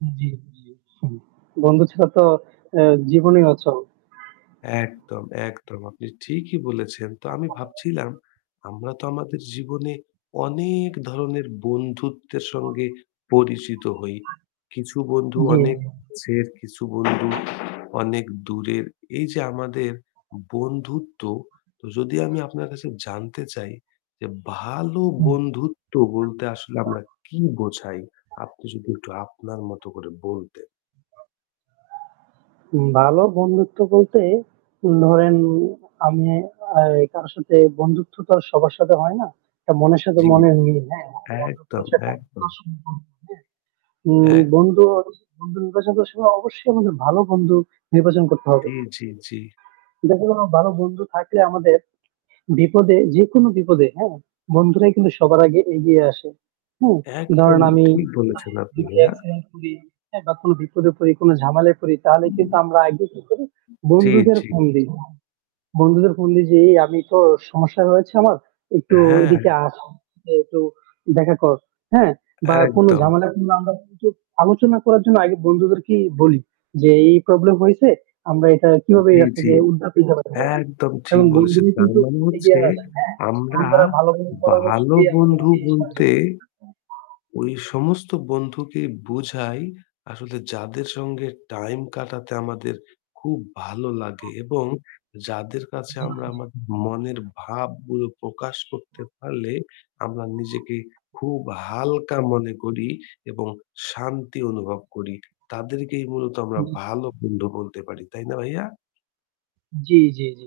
হুম জ্বি, জ্বি। হুম বন্ধু ছাড়া তো এ জীবনই অচল। একদম, একদম। আপনি ঠিকই বলেছেন। তো আমি ভাবছিলাম আমরা তো আমাদের জীবনে অনেক ধরনের বন্ধুত্বের সঙ্গে পরিচিত হই। কিছু বন্ধু জ্বি, অনেক জ্বি। যের কিছু বন্ধু আচ অনেক দূরের এই যে আমাদের বন্ধুত্ব যদি আমি আপনার কাছে জানতে চাই যে ভালো হুম। বন্ধুত্ব বলতে আসলে আমরা কি বোঝাই? আপনি যদি একটু আপনার মতো করে বলতেন। ভালো বন্ধুত্ব বলতে, ধরেন আমি আ কারো সাথে বন্ধুত্ব তো আর সবার সাথে হয় না। মনের সাথে জ্বি। মনের মিল, হ্যাঁ, বন্ধুত্ব একদম, হচ্ছে [unintelligible] একদম। সম্পর্ক, হুম এক বন্ধু বন্ধু নির্বাচন করার সময় অবশ্যই আমাদের ভালো বন্ধু নির্বাচন করতে হবে। জ্বি, জ্বি, জ্বি। দেখেন [unintelligible] ভালো বন্ধু থাকলে আমাদের বিপদে যেকোন বিপদে, হ্যাঁ, বন্ধুরাই কিন্তু সবার আগে এগিয়ে আসে। হুম, একদম ধরেন আমি ঠিক বলেছেন আপনি যদি ভাইয়া। accident করি, হ্যাঁ, বা কোন বিপদে পড়ি, কোন ঝামেলায় পড়ি তাহলে কিন্তু হুম। আমরা আগে কি করি? জ্বি, বন্ধুদের জ্বি। ফোন দি। বন্ধুদের ফোন দেই যে, "এই আমি তো সমস্যা হয়েছে আমার একটু হ্যাঁ। এদিকে আস। একটু দেখা কর।" হ্যাঁ বা কোন একদম। ঝামেলার কিংবা আমরা কিছু আলোচনা করার জন্য আগে বন্ধুদেরকে বলি যে, "এই problem হয়েছে, আমরা এটা কিভাবে এ জ্বি, জ্বি। থেকে উদ্ধার পেতে পারি?" একদম ঠিক এবং বলেছেন। বন্ধুই তার কিন্তু মানে এগিয়ে হচ্ছে আসে, হ্যাঁ, আমরা বন্ধুরা ভালো কোনো পরামর্শ ভালো দিয়ে বন্ধু আমাদেরকে সাহায্য বলতে করে। ওই সমস্ত বন্ধুকে বুঝাই আসলে যাদের সঙ্গে time কাটাতে আমাদের খুব ভালো লাগে এবং যাদের কাছে জ্বি, আমরা জ্বি। আমাদের মনের ভাবগুলো প্রকাশ করতে পারলে আমরা নিজেকে খুব হালকা মনে করি এবং শান্তি অনুভব করি, তাদেরকেই মূলত আমরা হুম। ভালো বন্ধু বলতে পারি। তাই না ভাইয়া? জ্বি, জ্বি, জ্বি।